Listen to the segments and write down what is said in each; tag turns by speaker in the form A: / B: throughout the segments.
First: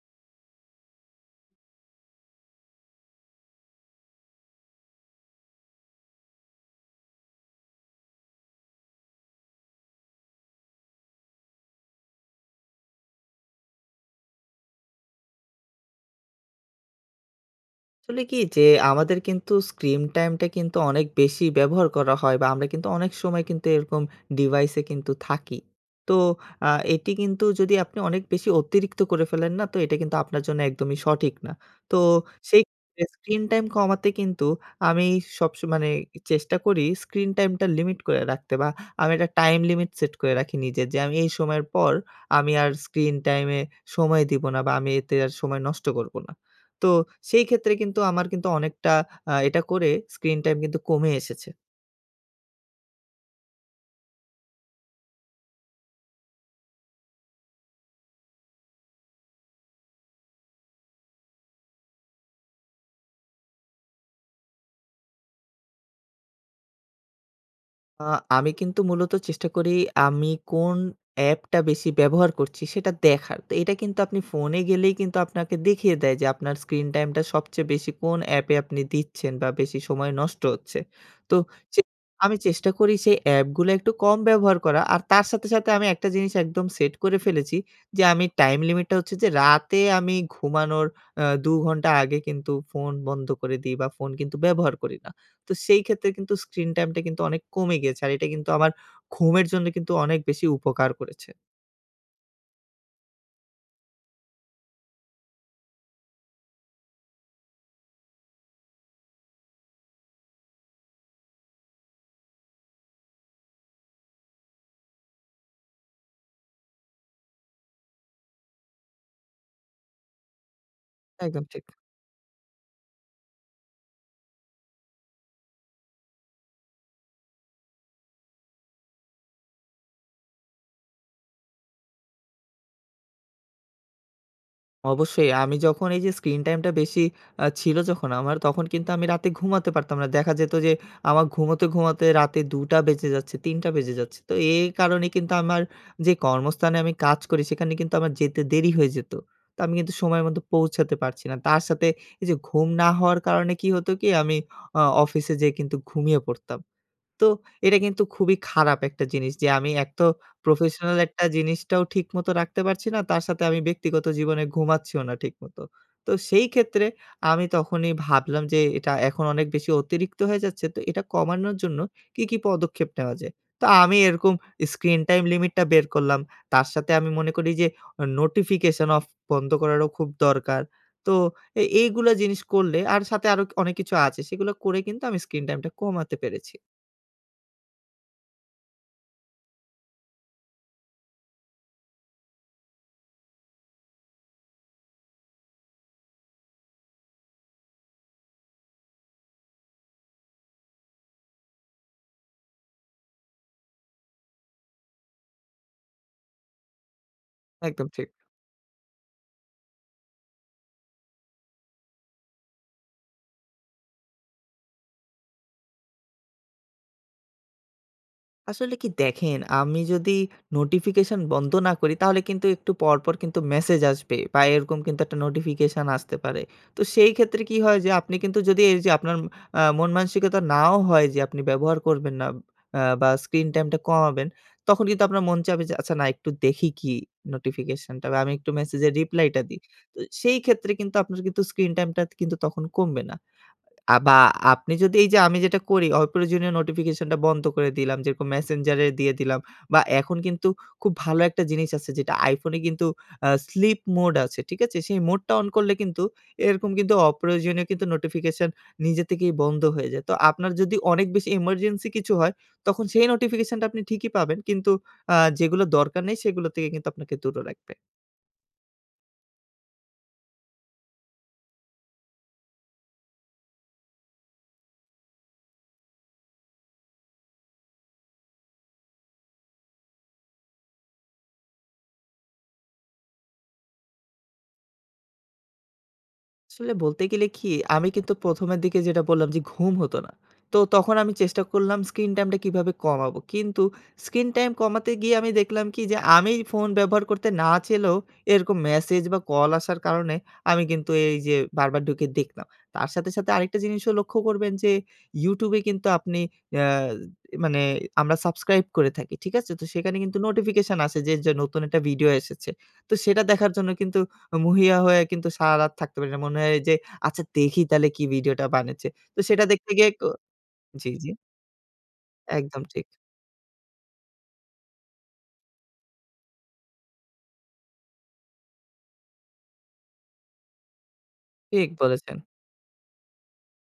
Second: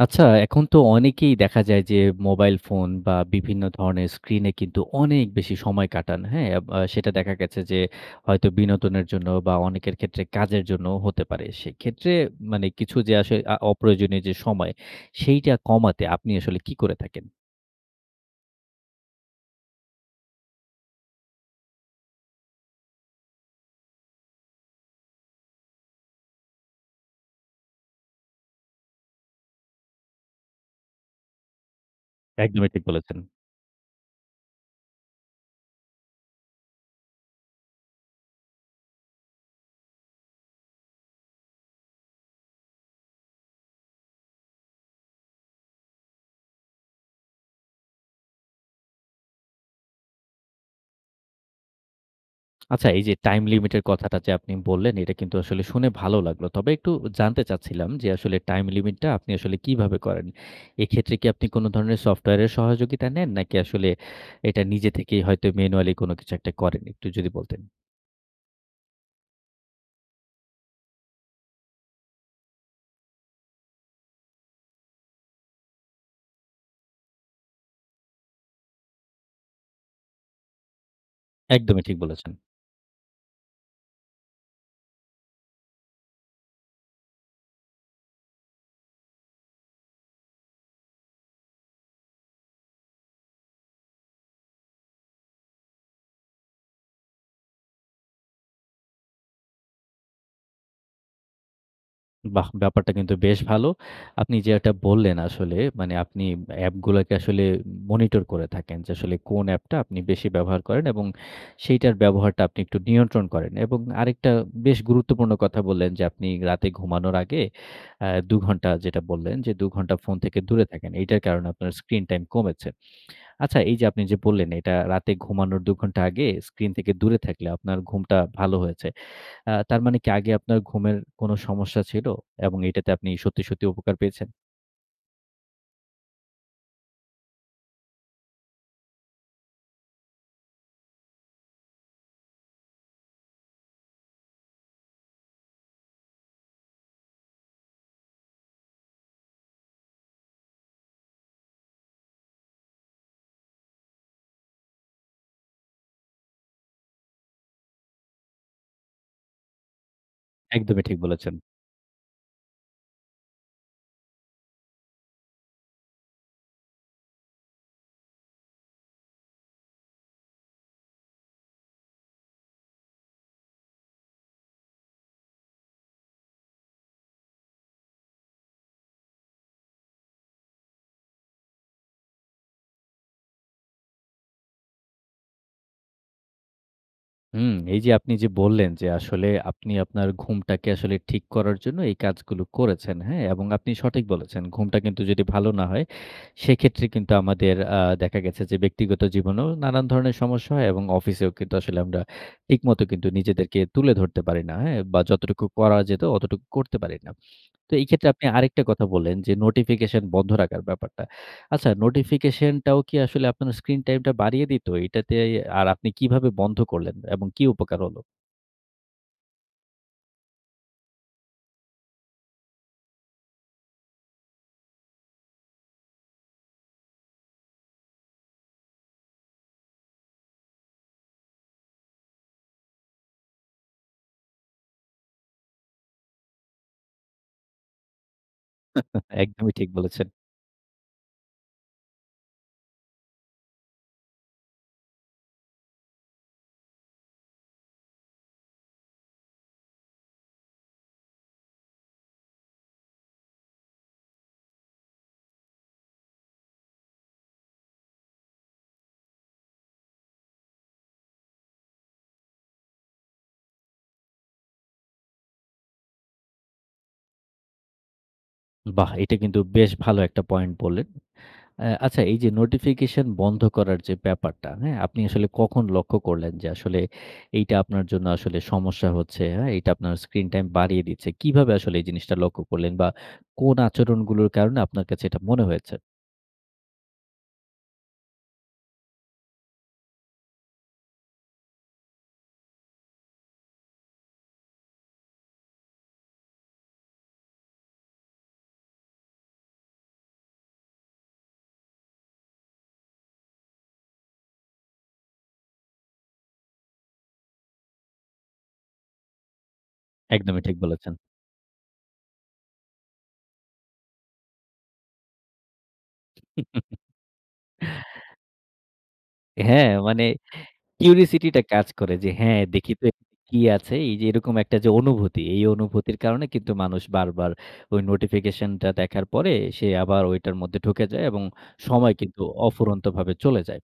A: আচ্ছা এখন তো অনেকেই দেখা যায় যে মোবাইল ফোন বা, বিভিন্ন ধরণের স্ক্রিনে কিন্তু অনেক বেশি সময় কাটান। হ্যাঁ? আব আ সেটা দেখা গেছে যে হয়তো বিনোদনের জন্য বা, অনেকের ক্ষেত্রে কাজের জন্যও হতে পারে। সেক্ষেত্রে মানে কিছু যে আসো অপ্রয়োজনীয় যে সময় সেইটা কমাতে আপনি আসলে কী করে থাকেন?
B: আসলে কী যে আমাদের কিন্তু স্ক্রিন টাইমটা কিন্তু অনেক বেশি ব্যবহার করা হয় বা, আমরা কিন্তু অনেক সময় কিন্তু এরকম ডিভাইসে কিন্তু থাকি। তো আ এটি কিন্তু যদি আপনি অনেক বেশি অতিরিক্ত করে ফেলেন না তো এটা কিন্তু আপনার জন্য একদমই সঠিক না। তো সেই
A: একদমই ঠিক
B: [unintelligible]
A: বলেছেন।
B: স্ক্রিন টাইম কমাতে কিন্তু আমি সব স মানে এ চেষ্টা করি স্ক্রিন টাইম টা লিমিট করে রাখতে বা, আমি একটা টাইম লিমিট সেট করে রাখি নিজে। যে আমি এই সময়ের পর আমি আর স্ক্রিন টাইম এ সময় দেব না বা, আমি এতে আর সময় নষ্ট করব না। তো সেইক্ষেত্রে কিন্তু আমার কিন্তু অনেকটা আ এটা করে স্ক্রিন টাইম কিন্তু কমে এসেছে।
A: আচ্ছা, এই যে টাইম লিমিটের কথাটা যে আপনি বললেন, এটা কিন্তু আসলে শুনে ভালো লাগলো। তবে একটু জানতে চাচ্ছিলাম যে আসলে টাইম লিমিটটা আপনি আসলে কিভাবে করেন? এক্ষেত্রে কি আপনি কোন ধরনের সফটওয়্যারের সহযোগিতা নেন? নাকি আসলে এটা নিজে থেকেই হয়তো ম্যানুয়ালি কোন কিছু একটা করেন? একটু যদি বলতেন।
B: আ আমি কিন্তু মূলত চেষ্টা করি আমি কোন অ্যাপটা বেশি ব্যবহার করছি সেটা দেখার। এটা কিন্তু আপনি ফোনে গেলেই কিন্তু আপনাকে দেখিয়ে দেয় যে, আপনার স্ক্রিন টাইমটা সবচেয়ে বেশি কোন অ্যাপে আপনি দিচ্ছেন? বা বেশি সময় নষ্ট হচ্ছে। তো চে
A: একদমই ঠিক বলেছেন।
B: আমি চেষ্টা করি সেই অ্যাপগুলো একটু কম ব্যবহার করা। আর তার সাথে, সাথে আমি একটা জিনিস একদম সেট করে ফেলেছি। যে আমি টাইম লিমিটটা হচ্ছে যে রাতে আমি ঘুমানোর আ দু ঘন্টা আগে কিন্তু ফোন বন্ধ করে দেই বা ফোন কিন্তু ব্যবহার করি না। তো সেই ক্ষেত্রে কিন্তু স্ক্রিন টাইমটা কিন্তু অনেক কমে গেছে। আর এটা কিন্তু আমার ঘুমের জন্য কিন্তু অনেক বেশি উপকার করেছে।
A: বাহ! ব্যাপারটা কিন্তু বেশ ভালো। আপনি যেটা বললেন আসলে মানে আপনি অ্যাপগুলাকে আসলে উম মনিটর করে থাকেন যে, আসলে কোন অ্যাপটা আপনি বেশি ব্যবহার করেন এবং সেইটার ব্যবহারটা আপনি একটু নিয়ন্ত্রণ করেন। এবং আরেকটা বেশ গুরুত্বপূর্ণ কথা বললেন যে, আপনি রাতে ঘুমানোর আগে আ ২ ঘন্টা যেটা বললেন ২ ঘন্টা ফোন থেকে দূরে থাকেন। এইটার
B: একদম
A: কারণে
B: ঠিক।
A: আপনার স্ক্রিন টাইম কমেছে। আচ্ছা এই যে আপনি যে বললেন এটা রাতে ঘুমানোর ২ ঘন্টা আগে স্ক্রিন থেকে দূরে থাকলে আপনার ঘুমটা ভালো হয়েছে। আ তার মানে কি আগে আপনার ঘুমের কোন সমস্যা ছিল? এবং এটাতে আপনি সত্যি, সত্যি উপকার পেয়েছেন?
B: অবশ্যই আমি যখন এই যে স্ক্রিন টাইম টা বেশি আ ছিল যখন আমার, তখন কিন্তু আমি রাতে ঘুমাতে পারতাম না। দেখা যেত যে আমার ঘুমাতে, ঘুমাতে রাতে দুটা বেজে যাচ্ছে, ৩ টা বেজে যাচ্ছে। তো এই কারণে কিন্তু আমার যে কর্মস্থানে আমি কাজ করি সেখানে কিন্তু আমার যেতে দেরি হয়ে যেত। তো আমি কিন্তু সময়ের মতো পৌঁছাতে পারছি না। তার সাথে এই যে ঘুম না হওয়ার কারণে কি হতো কি? আমি অ অফিসে যেয়ে কিন্তু ঘুমিয়ে পড়তাম। তো এটা কিন্তু খুবই খারাপ একটা জিনিস যে আমি একত
A: একদমই ঠিক
B: প্রফেশনাল একটা
A: বলেছেন।
B: জিনিসটাও ঠিকমতো রাখতে পারছি না তার সাথে আমি ব্যক্তিগত জীবনে ঘুমাচ্ছিও না ঠিকমতো। তো সেই ক্ষেত্রে আমি তখনই ভাবলাম যে এটা এখন অনেক বেশি অতিরিক্ত হয়ে যাচ্ছে। তো এটা কমানোর জন্য কী, কী পদক্ষেপ নেওয়া যায়? তো আমি এরকম স্ক্রিন টাইম লিমিটটা বের করলাম তার সাথে আমি মনে করি যে ও নোটিফিকেশন অফ বন্ধ করারও খুব দরকার তো এ এইগুলো জিনিস করলে, আর সাথে আরো অনেক কিছু আছে সেগুলো করে কিন্তু আমি স্ক্রিন টাইমটা কমাতে পেরেছি।
A: হুম। এই যে আপনি যে বললেন যে আসলে আপনি আপনার ঘুমটাকে আসলে ঠিক করার জন্য এই কাজগুলো করেছেন। হ্যা? এবং আপনি সঠিক বলেছেন ঘুমটা কিন্তু যদি ভালো না হয় সেক্ষেত্রে কিন্তু আমাদের আ দেখা গেছে যে ব্যক্তিগত জীবনেও নানান ধরনের সমস্যা হয় এবং অফিসেও কিন্তু আসলে আমরা ঠিকমত কিন্তু নিজেদেরকে তুলে ধরতে পারি না। হ্যা? বা যতটুকু করা যেত অতটুকু করতে পারি না। তো এই
B: একদম ঠিক।
A: ক্ষেত্রে আপনি আরেকটা কথা বললেন যে নোটিফিকেশন বন্ধ রাখার ব্যাপারটা। আচ্ছা নোটিফিকেশন টাও কি আসলে আপনার স্ক্রিন টাইম টা বাড়িয়ে দিতো? এটাতে এ আর আপনি কিভাবে বন্ধ করলেন? এবং কি উপকার হলো?
B: আসলে কি দেখেন, আমি যদি নোটিফিকেশন বন্ধ না করি তাহলে কিন্তু একটু পরপর কিন্তু মেসেজ আসবে। বা এরকম কিন্তু একটা নোটিফিকেশন আসতে পারে। তো সেই ক্ষেত্রে কি হয়? যে আপনি কিন্তু যদি এইযে আপনার আ মন-মানসিকতা নাও হয় যে আপনি ব্যবহার করবেন না আ বা স্ক্রিন টাইমটা কমাবেন, তখন কিন্তু আপনার মন চাবে যে, "আচ্ছা না, একটু দেখি কি নোটিফিকেশনটা বা আমি একটু মেসেজের রিপ্লাইটা
A: একদমই
B: দিই।"
A: ঠিক
B: তো
A: বলেছেন।
B: সেই ক্ষেত্রে কিন্তু আপনার কিন্তু স্ক্রিন টাইমটা কিন্তু তখন কমবে না। আ বা আপনি যদি এইযে আমি যেটা করি অপ্রয়োজনীয় নোটিফিকেশনটা বন্ধ করে দিলাম, যেরকম মেসেঞ্জারে দিয়ে দিলাম। বা এখন কিন্তু খুব ভালো একটা জিনিস আছে যেটা আইফোনে কিন্তু আ স্লিপ মোড আছে, ঠিক আছে? সেই মোডটা অন করলে কিন্তু এরকম কিন্তু অপ্রয়োজনীয় কিন্তু নোটিফিকেশন নিজে থেকেই বন্ধ হয়ে যায়। তো আপনার যদি অনেক বেশি emergency কিছু হয় তখন সেই নোটিফিকেশনটা আপনি ঠিকই পাবেন। কিন্তু আ যেগুলো দরকার নেই সেগুলো থেকে কিন্তু আপনাকে দূর রাখবে।
A: বাহ! এটা কিন্তু বেশ ভালো একটা পয়েন্ট বললেন। আ আচ্ছা এইযে নোটিফিকেশন বন্ধ করার যে ব্যাপারটা, হ্যাঁ? আপনি আসলে কখন লক্ষ্য করলেন যে আসলে এইটা আপনার জন্য আসলে সমস্যা হচ্ছে, হ্যাঁ? এটা আপনার স্ক্রিন টাইম বাড়িয়ে দিচ্ছে? কিভাবে আসলে এই জিনিসটা লক্ষ্য করলেন বা কোন আচরণগুলোর কারণে আপনার কাছে এটা মনে হয়েছে?
B: আসলে বলতে গেলে কি? আমি কিন্তু প্রথমের দিকে যেটা বললাম যে ঘুম হতো না। তো তখন আমি চেষ্টা করলাম স্ক্রিন টাইম টা কিভাবে কমাবো? কিন্তু স্ক্রিন টাইম কমাতে গিয়ে আমি দেখলাম কি? যে আমি ফোন ব্যবহার করতে না চাইলেও এরকম মেসেজ বা কল আসার কারণে আমি কিন্তু এই যে বারবার ঢুকে দেখলাম। তার সাথে সাথে আরেকটা জিনিসও লক্ষ্য করবেন যে YoutTube এ কিন্তু আপনি অ্যা এ মানে আমরা সাবস্ক্রাইব করে থাকি। ঠিক আছে? তো সেখানে কিন্তু
A: একদমই ঠিক
B: নোটিফিকেশন
A: বলেছেন।
B: আসে যে য নতুন একটা ভিডিও এসেছে। তো সেটা দেখার জন্য কিন্তু উ মরিয়া হয়ে কিন্তু সারারাত থাকতে পারি না। মনে হয় যে আচ্ছা দেখি তাহলে কি ভিডিওটা বানাচ্ছে। তো সেটা
A: হ্যাঁ।
B: দেখতে গিয়ে ক
A: মানে
B: জি, জি।
A: কিউরিওসিটি টা কাজ করে। যে, হ্যাঁ,
B: একদম
A: দেখি
B: ঠিক।
A: তো কি আছে। এই যে এরকম একটা অনুভূতি, এই অনুভূতির কারণে কিন্তু মানুষ বারবার ওই নোটিফিকেশনটা দেখার পরে সে আবার ঐটার মধ্যে ঢুকে যায়। এবং
B: ঠিক
A: সময়
B: বলেছেন।
A: কিন্তু অফুরন্ত ভাবে চলে যায়।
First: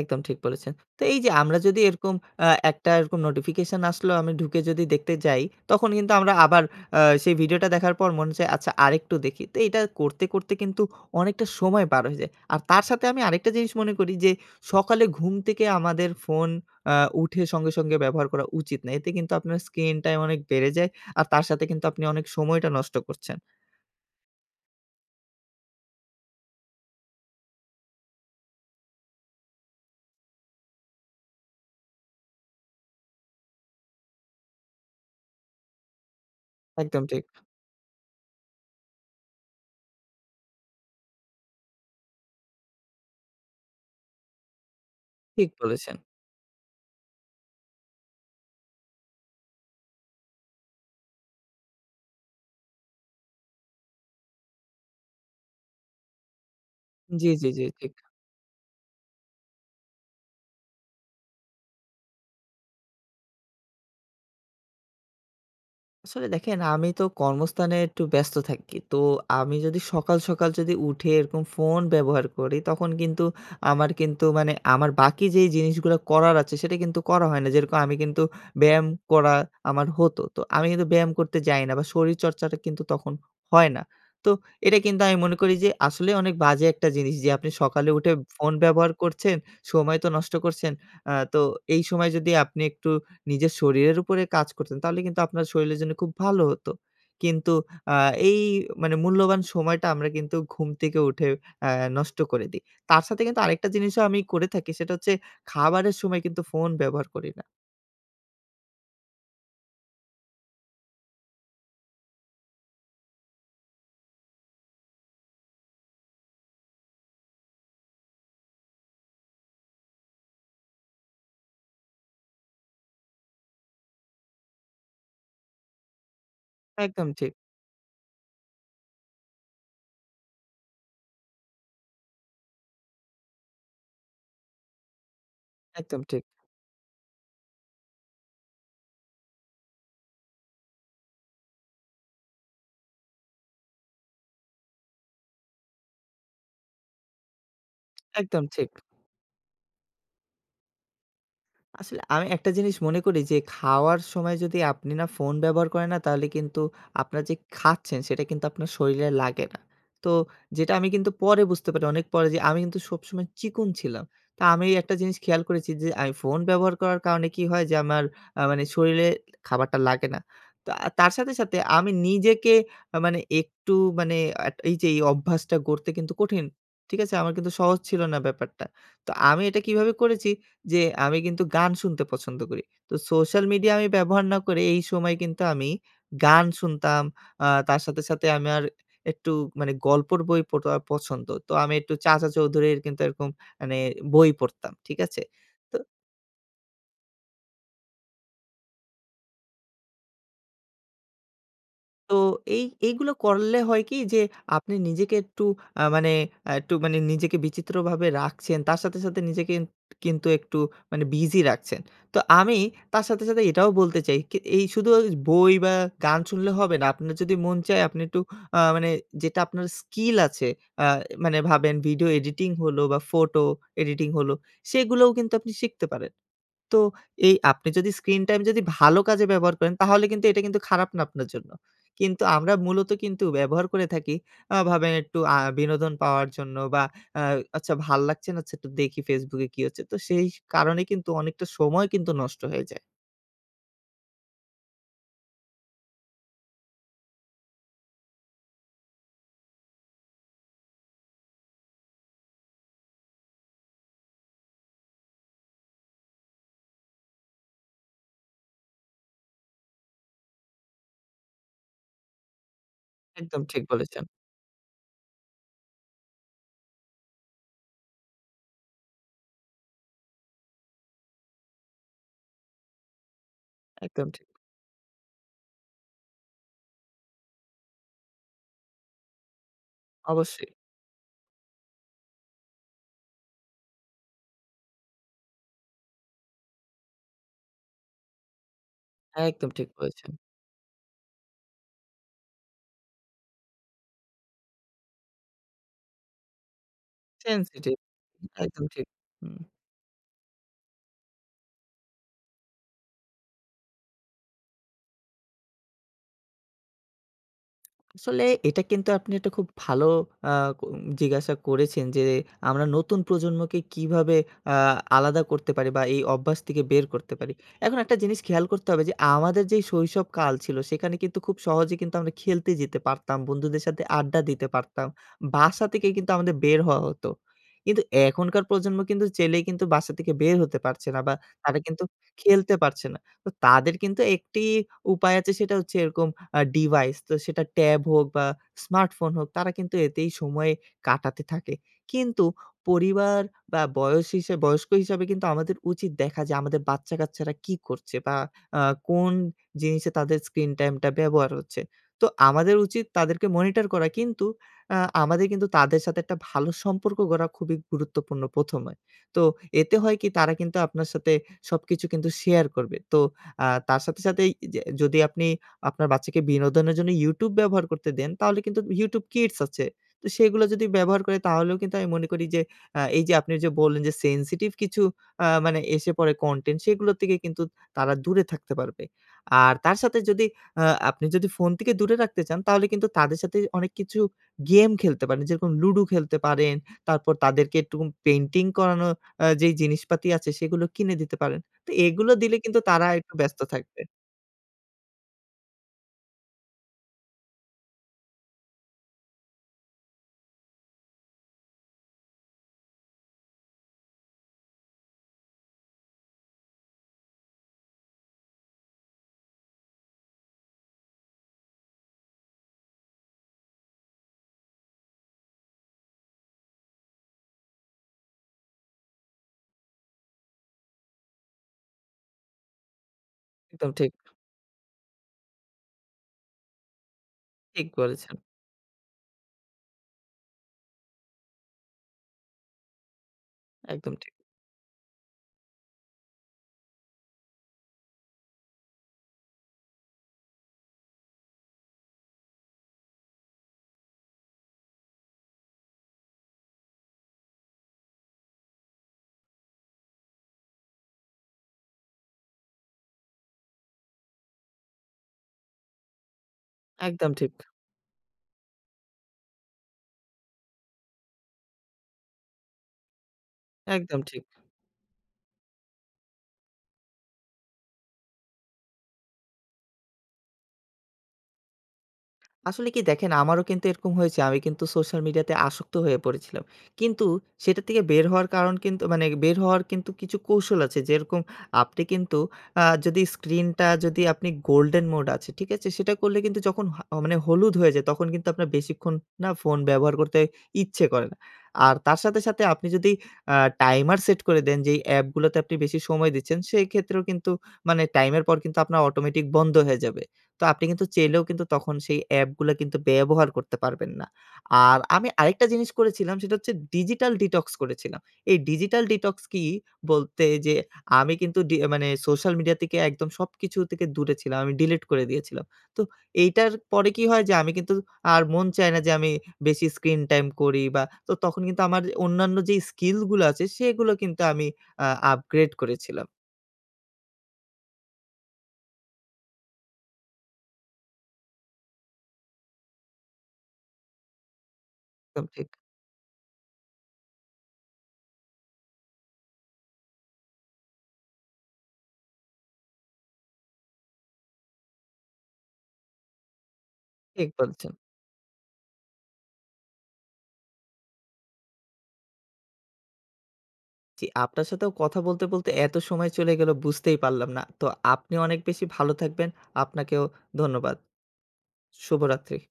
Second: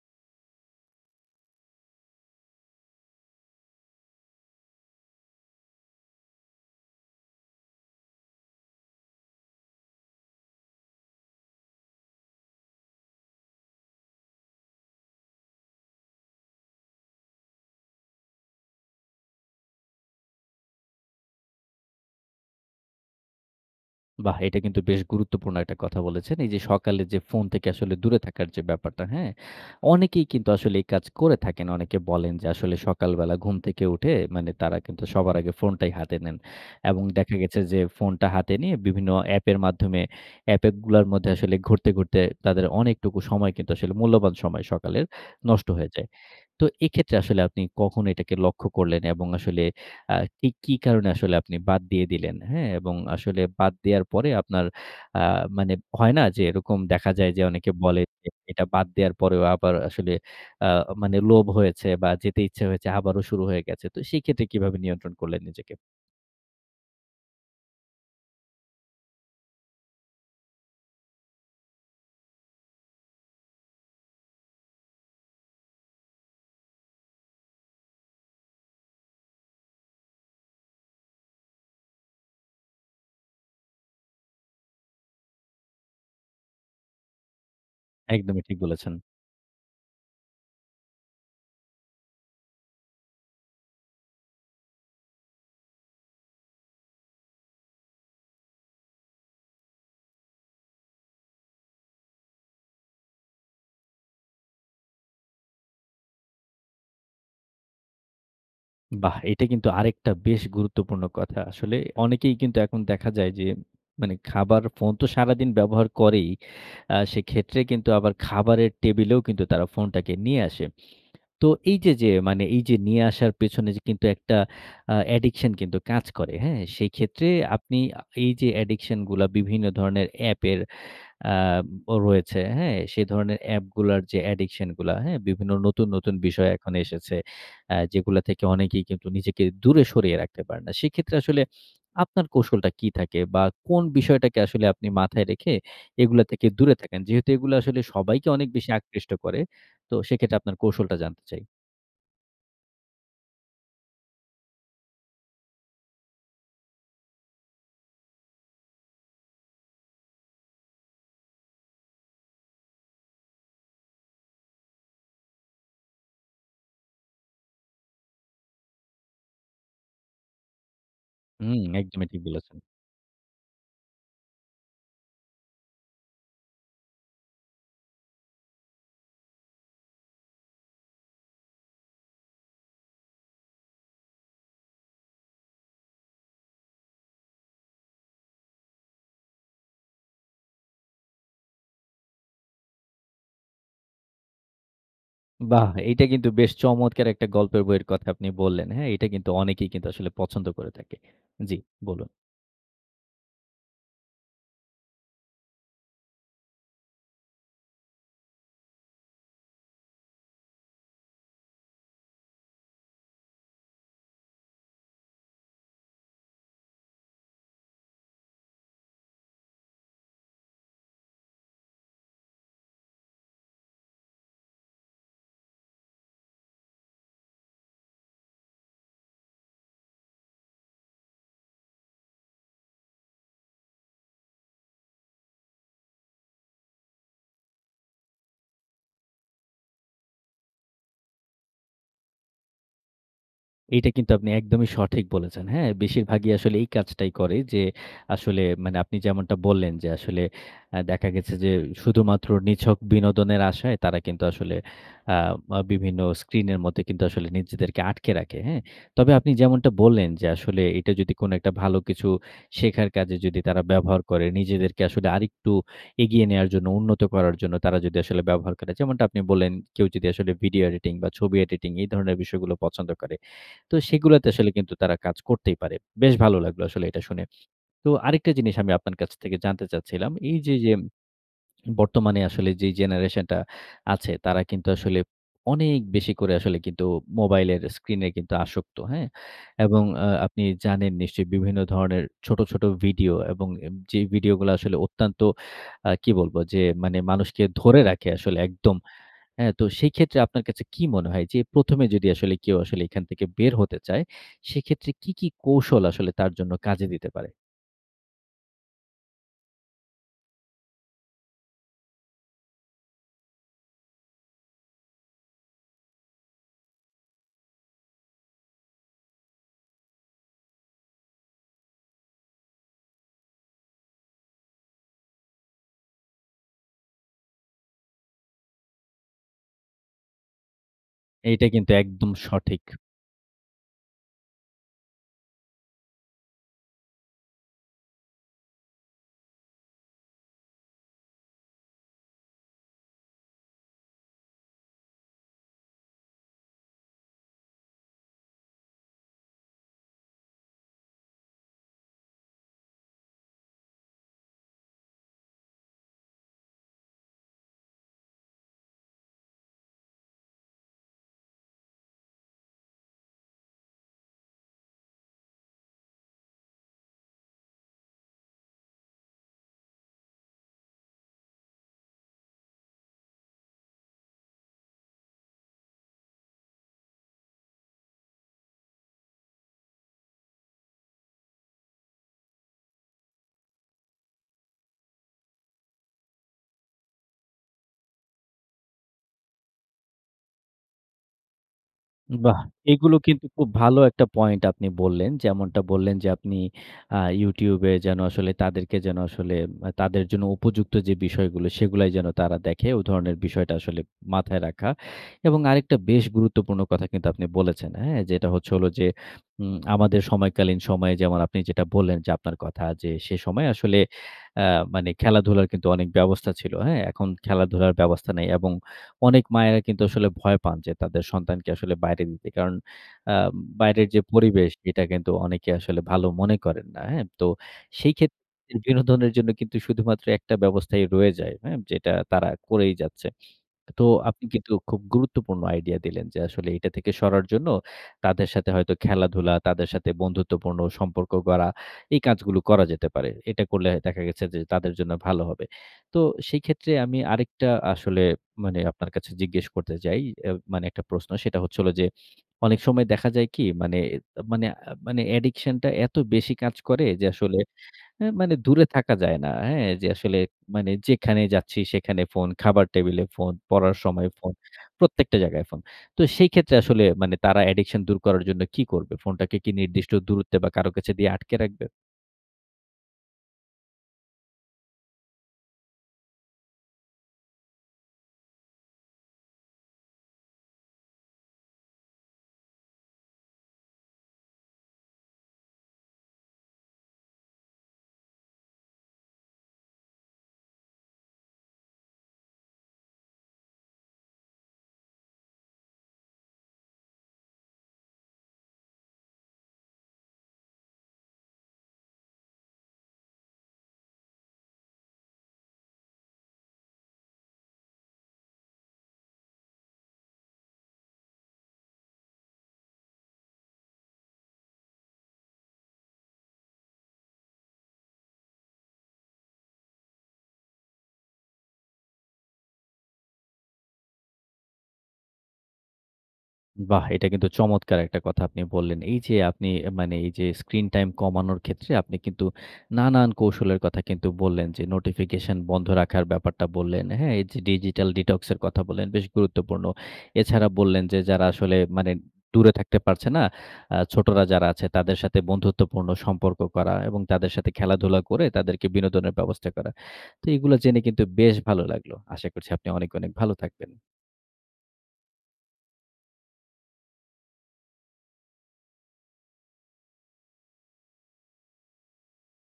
B: একদম ঠিক বলেছেন। তো এই যে আমরা যদি এরকম অ্যা একটা এরকম নোটিফিকেশন আসলো, আমি ঢুকে যদি দেখতে যাই। তখন কিন্তু আমরা আবার আ সেই ভিডিওটা দেখার পর মনে হচ্ছে আচ্ছা আরেকটু দেখি। তো এটা করতে, করতে কিন্তু অনেকটা সময় পার হয়ে যায়। আর তার সাথে আমি আরেকটা জিনিস মনে করি যে সকালে ঘুম থেকে আমাদের ফোন অ্যা উঠে সঙ্গে সঙ্গে ব্যবহার করা উচিত না। এতে কিন্তু আপনার স্ক্রিন টাইম অনেক বেড়ে যায়। আর তার সাথে কিন্তু আপনি অনেক সময়টা নষ্ট করছেন।
A: বাহ! এটা কিন্তু বেশ গুরুত্বপূর্ণ একটা কথা বলেছেন। এই যে সকালে যে ফোন থেকে আসলে দূরে থাকার ব্যাপারটা হ্যা? অনেকেই কিন্তু আসলে এই কাজ করে থাকেন। অনেকে বলেন যে আসলে সকালবেলা ঘুম থেকে উঠে মানে তারা কিন্তু সবার আগে ফোনটাই হাতে নেন। এবং
B: একদম ঠিক।
A: দেখা গেছে যে ফোনটা হাতে নিয়ে বিভিন্ন অ্যাপের মাধ্যমে অ্যাপগুলার মধ্যে ঘুরতে, ঘুরতে তাদের অনেকটুকু সময় কিন্তু আসলে মূল্যবান সময় সকালের,
B: ঠিক
A: নষ্ট হয়ে
B: বলেছেন।
A: যায়। তো এক্ষেত্রে আসলে আপনি কখন এটাকে লক্ষ্য করলেন? এবং আসলে আ কি, কি কারণে আসলে আপনি বাদ দিয়ে দিলেন, হ্যা? এবং আসলে বাদ দেয়ার পরে আপনার আ মানে হয় না যে এরকম দেখা
B: জি,
A: যায় যে
B: জি, জি
A: অনেকে
B: ঠিক।
A: বলে যে এটা বাদ দেওয়ার পরেও আবার আসলে আ মানে লোভ হয়েছে বা যেতে ইচ্ছা হয়েছে, আবারও শুরু হয়ে গেছে। তো সেক্ষেত্রে কিভাবে নিয়ন্ত্রণ করলেন নিজেকে?
B: আসলে দেখেন আমি তো কর্মস্থানে একটু ব্যস্ত থাকি। তো আমি যদি সকাল, সকাল যদি উঠে এরকম ফোন ব্যবহার করি তখন কিন্তু আমার কিন্তু মানে আমার বাকি যে জিনিসগুলো করার আছে সেটা কিন্তু করা হয় না। যেরকম আমি কিন্তু ব্যায়াম করা আমার হত। তো আমি কিন্তু ব্যায়াম করতে যাই না বা শরীরচর্চাটা কিন্তু তখন হয় না। তো এটা কিন্তু আমি মনে করি যে আসলেই অনেক বাজে একটা জিনিস যে আপনি সকালে উঠে
A: একদমই
B: ফোন
A: ঠিক বলেছেন।
B: ব্যবহার করছেন। সময় তো নষ্ট করছেন। আ তো এই সময় যদি আপনি একটু নিজের শরীরের উপরে কাজ করতেন, তাহলে কিন্তু আপনার শরীরের জন্য খুব ভালো হতো। কিন্তু আ এই মানে মূল্যবান সময়টা আমরা কিন্তু ঘুম থেকে উঠে আ নষ্ট করে দেই। তার সাথে কিন্তু আরেকটা জিনিসও আমি করে থাকি। সেটা হচ্ছে খাবারের সময় কিন্তু ফোন ব্যবহার করি না।
A: বাহ! এইটা কিন্তু আরেকটা বেশ গুরুত্বপূর্ণ কথা। আসলে অনেকেই কিন্তু এখন দেখা যায় যে, মানে খাবার ফোন তো সারাদিন ব্যবহার করেই। আ সেক্ষেত্রে কিন্তু আবার খাবারের টেবিলেও কিন্তু তারা ফোনটাকে নিয়ে আসে। তো এই যে যে মানে এই যে নিয়ে আসার পেছনে যে কিন্তু একটা আ addiction কিন্তু কাজ করে, হ্যাঁ?
B: একদম
A: সেইক্ষেত্রে
B: ঠিক।
A: আপনি আ এই যে addiction গুলা বিভিন্ন ধরনের অ্যাপের আ ও রয়েছে, হ্যাঁ? সে ধরণের অ্যাপগুলার যে addiction গুলা, হ্যাঁ? বিভিন্ন নতুন,
B: একদম
A: নতুন
B: ঠিক।
A: বিষয় এখন এসেছে। আ যেগুলো থেকে অনেকেই কিন্তু নিজেকে দূরে সরিয়ে রাখতে পারেনা। সেইক্ষেত্রে আসলে আপনার কৌশলটা কী থাকে? বা কোন বিষয়টাকে আসলে আপনি মাথায় রেখে এগুলা থেকে দূরে থাকেন? যেহেতু এগুলা আসলে সবাইকে
B: একদম
A: অনেক
B: ঠিক।
A: বেশি আকৃষ্ট করে, তো সেক্ষেত্রে আপনার কৌশলটা জানতে চাই?
B: আসলে আমি একটা জিনিস মনে করি যে খাওয়ার সময় যদি আপনি না ফোন ব্যবহার করেন না? তাহলে কিন্তু আপনারা যে খাচ্ছেন, সেটা কিন্তু আপনার শরীরে লাগে না। তো যেটা আমি কিন্তু পরে বুঝতে পারি, অনেক পরে। যে আমি কিন্তু সবসময় চিকন ছিলাম। তা আমি এই একটা জিনিস খেয়াল করেছি যে, আই ফোন ব্যবহার করার কারণে কি হয়? যে আমার আ মানে শরীরে খাবারটা লাগে না। তা তার সাথে,
A: হু
B: সাথে আমি
A: একদমই ঠিক
B: নিজেকে
A: বলেছেন।
B: আ মানে একটু মানে আট এই যে এই অভ্যাসটা গড়তে কিন্তু কঠিন, ঠিক আছে? আমার কিন্তু সহজ ছিল না ব্যাপারটা। তো আমি এটা কিভাবে করেছি? যে আমি কিন্তু গান শুনতে পছন্দ করি। তো সোশ্যাল মিডিয়া আমি ব্যবহার না করে, এই সময় কিন্তু আমি গান শুনতাম। আ তার সাথে, সাথে আমার একটু মানে গল্পর বই পড়া পছন্দ। তো আমি একটু চাচা চৌধুরীর কিন্তু এরকম মানে বই পড়তাম। ঠিক আছে?
A: বাহ!
B: তো
A: এইটা কিন্তু বেশ চমৎকার একটা গল্পের বইয়ের কথা আপনি বললেন, হ্যাঁ? এইটা কিন্তু অনেকেই কিন্তু আসলে পছন্দ করে থাকে। জি, বলুন।
B: তো এই এইগুলো করলে হয় কি যে, আপনি নিজেকে একটু আ মানে আ একটু মানে নিজেকে বিচিত্রভাবে রাখছেন। তার সাথে, সাথে নিজেকে ইন কিন্তু একটু মানে বিজি রাখছেন। তো আমি তার সাথে, সাথে এটাও বলতে চাই কি এই শুধু ওজ বই বা গান শুনলে হবে না। আপনার যদি মন চায় আপনি একটু আ মানে যেটা আপনার স্কিল আছে, আ মানে ভাবেন ভিডিও এডিটিং হলো বা ফটো এডিটিং হলো, সেগুলোও কিন্তু আপনি শিখতে পারেন। তো এই আপনি যদি স্ক্রিন টাইম যদি ভালো কাজে ব্যবহার করেন তাহলে কিন্তু এটা কিন্তু খারাপ না আপনার জন্য। কিন্তু আমরা মূলত কিন্তু ব্যবহার করে থাকি আ ভাবেন একটু আ বিনোদন পাওয়ার জন্য বা আ আচ্ছা ভাল লাগছে না, আচ্ছা একটু দেখি Facebook এ কী হচ্ছে? তো সেই কারণেই কিন্তু অনেকটা সময় কিন্তু নষ্ট হয়ে যায়।
A: এইটা কিন্তু আপনি একদমই সঠিক বলেছেন। হ্যাঁ? বেশিরভাগই আসলে এই কাজটাই করে। যে আসলে মানে আপনি যেমনটা বললেন যে আসলে আ দেখা গেছে যে শুধুমাত্র নিছক বিনোদনের আশায় তারা কিন্তু আসলে আ মা বিভিন্ন স্ক্রিনের মধ্যে কিন্তু আসলে নিজেদেরকে আটকে রাখে, হ্যাঁ? তবে আপনি যেমনটা বললেন যে আসলে এটা যদি কোন একটা ভালো কিছু শেখার কাজে যদি
B: একদম
A: তারা
B: ঠিক
A: ব্যবহার
B: বলেছেন।
A: করে, নিজেদেরকে আসলে আরেকটু এগিয়ে নেয়ার জন্য, উন্নত করার জন্য তারা যদি আসলে ব্যবহার করে। যেমনটা আপনি বললেন কেউ যদি আসলে ভিডিও এডিটিং বা ছবি এডিটিং এই ধরণের বিষয়গুলো পছন্দ করে। তো
B: একদম ঠিক।
A: সেগুলোতে আসলে কিন্তু তারা কাজ করতেই পারে। বেশ ভালো লাগলো আসলে এটা শুনে। তো আরেকটা জিনিস আমি আপনার কাছ থেকে জানতে চাচ্ছিলাম। এই
B: অবশ্যই।
A: যে, যে বর্তমানে আসলে যেই জেনারেশন টা আছে, তারা কিন্তু আসলে অনেক বেশি করে আসলে কিন্তু মোবাইলের স্ক্রিনে কিন্তু আসক্ত, হ্যাঁ?
B: একদম ঠিক
A: এবং আ
B: বলেছেন।
A: আপনি জানেন নিশ্চয়ই বিভিন্ন ধরনের ছোট, ছোট ভিডিও এবং এ যেই ভিডিও গুলো আসলে অত্যন্ত আ কি বলব যে মানে মানুষকে
B: সেন্সেটিভ।
A: ধরে রাখে আসলে
B: একদম
A: একদম,
B: ঠিক। হুম।
A: হ্যাঁ? তো সেক্ষেত্রে আপনার কাছে কি মনে হয়? যে প্রথমে যদি আসলে কেউ আসলে এখান থেকে বের হতে চায় সেক্ষেত্রে কি, কি কৌশল আসলে তার জন্য কাজে দিতে পারে?
B: আসলে এটা কিন্তু আপনি একটা খুব ভালো আ উম জিজ্ঞাসা করেছেন যে আমরা নতুন প্রজন্মকে কীভাবে আ আলাদা করতে পারি? বা এই অভ্যাস থেকে বের করতে পারি? এখন একটা জিনিস খেয়াল করতে হবে যে আমাদের যে শৈশব কাল ছিল সেখানে কিন্তু খুব সহজে কিন্তু আমরা খেলতে যেতে পারতাম, বন্ধুদের সাথে আড্ডা দিতে পারতাম। বাসা থেকে কিন্তু আমাদের বের হওয়া হত। কিন্তু এখনকার প্রজন্ম কিন্তু চাইলেই কিন্তু বাসা থেকে বের হতে পারছে না বা
A: এইটা
B: তারা
A: কিন্তু
B: কিন্তু
A: একদম
B: খেলতে
A: সঠিক।
B: পারছে না। তো তাদের কিন্তু একটিই উপায় আছে সেটা হচ্ছে এরকম আ ডিভাইস তো সেটা ট্যাব হোক বা স্মার্টফোন হোক তারা কিন্তু এতেই সময় কাটাতে থাকে। কিন্তু পরিবার বা বয়স হিসাব বয়স্ক হিসাবে কিন্তু আমাদের উচিত দেখা যে আমাদের বাচ্চাকাচ্চারা কি করছে? বা আ কোন জিনিসে তাদের screen time টা ব্যবহার হচ্ছে। তো আমাদের উচিত তাদেরকে মনিটর করা। কিন্তু আ আমাদের কিন্তু তাদের সাথে একটা ভালো সম্পর্ক গড়া খুবই গুরুত্বপূর্ণ প্রথমে। তো এতে হয় কি? তারা কিন্তু আপনার সাথে সবকিছু কিন্তু শেয়ার করবে। তো আ তার সাথে সাথেই এই যে যদি আপনি আপনার বাচ্চাকে বিনোদনের জন্য YouTube ব্যবহার করতে দেন তাহলে কিন্তু YouTube Kids আছে। তো সেগুলো যদি ব্যবহার করে তাহলেও কিন্তু আমি মনে করি যে আ এই যে আপনি যে বললেন যে সেনসিটিভ কিছু আ মানে এসে পড়ে কনটেন্ট সেগুলো থেকে কিন্তু তারা দূরে থাকতে পারবে। আর তার সাথে যদি আ আপনি যদি ফোন থেকে দূরে রাখতে চান তাহলে কিন্তু তাদের সাথে অনেক কিছু গেম খেলতে পারেন। যেরকম লুডু খেলতে পারেন, তারপর তাদেরকে একটু পেইন্টিং করানো আ যেই জিনিসপাতি আছে সেগুলো কিনে দিতে পারেন। তো এগুলো দিলে
A: বাহ!
B: কিন্তু তারা
A: এগুলো
B: একটু
A: কিন্তু
B: ব্যস্ত
A: খুব ভালো
B: থাকবে।
A: একটা পয়েন্ট আপনি বললেন। যেমনটা বললেন যে আপনি আ YouTube এ যেন আসলে তাদেরকে যেন আসলে তাদের জন্য উপযুক্ত যে বিষয়গুলো সেগুলাই যেন তারা দেখে। ওই ধরণের বিষয়টা আসলে মাথায় রাখা। এবং আরেকটা বেশ গুরুত্বপূর্ণ কথা কিন্তু আপনি বলেছেন, হ্যাঁ? যেটা হচ্ছে হলো যে উম আমাদের সময়কালীন সময়ে যেমন আপনি যেটা বললেন যে আপনার কথা যে সে সময় আসলে আ মানে খেলাধুলার কিন্তু অনেক ব্যবস্থা ছিল, হ্যাঁ? এখন খেলাধুলার ব্যবস্থা নেই। এবং অনেক মায়েরা কিন্তু আসলে ভয় পান যে তাদের সন্তানকে আসলে বাইরে দিতে। কারণ আ
B: একদম
A: বাইরের
B: ঠিক।
A: যে পরিবেশ সেটা কিন্তু অনেকে আসলে ভালো মনে করেন না, হ্যাঁ? তো
B: ঠিক
A: সেই
B: বলেছেন।
A: ক্ষেত্রে বিনোদনের জন্য কিন্তু শুধুমাত্র একটা ব্যবস্থাই রয়ে যায় হ্যাঁ? যেটা তারা করেই যাচ্ছে। তো
B: একদম ঠিক।
A: আপনি কিন্তু খুব গুরুত্বপূর্ণ আইডিয়া দিলেন যে আসলে এইটা থেকে সরার জন্য তাদের সাথে হয়তো খেলাধুলা, তাদের সাথে বন্ধুত্বপূর্ণ সম্পর্ক গড়া এই কাজগুলো করা যেতে পারে। এটা করলে দেখা গেছে যে তাদের জন্য ভালো হবে। তো সেক্ষেত্রে আমি আরেকটা আসলে মানে আপনার কাছে জিজ্ঞেস করতে চাই। এ মানে একটা প্রশ্ন সেটা হচ্ছে হলো যে অনেক সময় দেখা যায় কি? মানে এত মানে মানে অ্যাডিকশন টা এত বেশি কাজ করে যে
B: একদম ঠিক।
A: আসলে আ মানে দূরে থাকা যায় না, হ্যাঁ? যে আসলে মানে যেখানেই যাচ্ছি সেখানে ফোন, খাবার টেবিলে ফোন, পড়ার
B: একদম
A: সময়
B: ঠিক।
A: ফোন, প্রত্যেকটা জায়গায় ফোন। তো সেই ক্ষেত্রে আসলে মানে তারা অ্যাডিকশন দূর করার জন্য কি করবে? ফোনটাকে কি নির্দিষ্ট দূরত্বে বা কারো কাছে দিয়ে আটকে রাখবে?
B: আসলে কি দেখেন আমারও কিন্তু এরকম হয়েছে। আমি কিন্তু সোশ্যাল মিডিয়াতে আসক্ত হয়ে পড়েছিলাম। কিন্তু সেটা থেকে বের হওয়ার কারণ কিন্তু মানে বের হওয়ার কিন্তু কিছু কৌশল আছে। যেরকম আপনি কিন্তু আ যদি স্ক্রিনটা যদি আপনি গোল্ডেন মোড আছে, ঠিক আছে? সেটা করলে কিন্তু যখন হ মানে হলুদ হয়ে যায় তখন কিন্তু আপনার বেশিক্ষণ না ফোন ব্যবহার করতে ইচ্ছে করে না। আর তার সাথে, সাথে আপনি যদি অ্যা টাইমার সেট করে দেন যে এই অ্যাপগুলোতে আপনি বেশি সময় দিচ্ছেন, সেক্ষেত্রেও কিন্তু মানে টাইমের পর কিন্তু আপনার অটোমেটিক বন্ধ হয়ে যাবে। তো আপনি কিন্তু চাইলেও কিন্তু তখন সেই অ্যাপগুলো কিন্তু ব্যবহার করতে পারবেন না। আর আমি আরেকটা জিনিস করেছিলাম। সেটা হচ্ছে digital detox করেছিলাম। এই ডিজিটাল ডিটক্স কি? বলতে যে আমি কিন্তু ডি মানে সোশ্যাল মিডিয়া থেকে একদম সবকিছু থেকে দূরে ছিলাম। আমি ডিলিট করে দিয়েছিলাম। তো এইটার পরে কি হয়? যে আমি কিন্তু আর মন চায় না যে আমি বেশি স্ক্রিন টাইম করি। বা তো তখন কিন্তু আমার অন্যান্য যে স্কিলগুলো আছে সেগুলো কিন্তু আমি আ আপগ্রেড করেছিলাম।
A: উম বাহ! এটা কিন্তু চমৎকার একটা কথা আপনি বললেন। এই যে আপনি মানে এই যে স্ক্রিন টাইম কমানোর ক্ষেত্রে আপনি কিন্তু নানান কৌশলের কথা কিন্তু বললেন যে
B: একদম
A: নোটিফিকেশন
B: ঠিক।
A: বন্ধ রাখার ব্যাপারটা বললেন। হ্যাঁ? এই যে ডিজিটাল ডিটক্স এর কথা বললেন। বেশ গুরুত্বপূর্ণ। এছাড়া বললেন যে যারা আসলে মানে দূরে থাকতে পারছে না, আ ছোটরা যারা আছে তাদের সাথে বন্ধুত্বপূর্ণ সম্পর্ক করা এবং
B: ঠিক
A: তাদের সাথে
B: বলছেন।
A: খেলাধুলা করে তাদেরকে বিনোদনের ব্যবস্থা করা। তো এগুলা জেনে কিন্তু বেশ ভালো লাগলো। আশা করছি আপনি অনেক, অনেক ভালো থাকবেন।
B: জি। আপনার সাথেও কথা বলতে, বলতে এত সময় চলে গেল বুঝতেই পারলাম না। তো আপনিও অনেক বেশি ভালো থাকবেন, আপনাকেও ধন্যবাদ। শুভরাত্রি।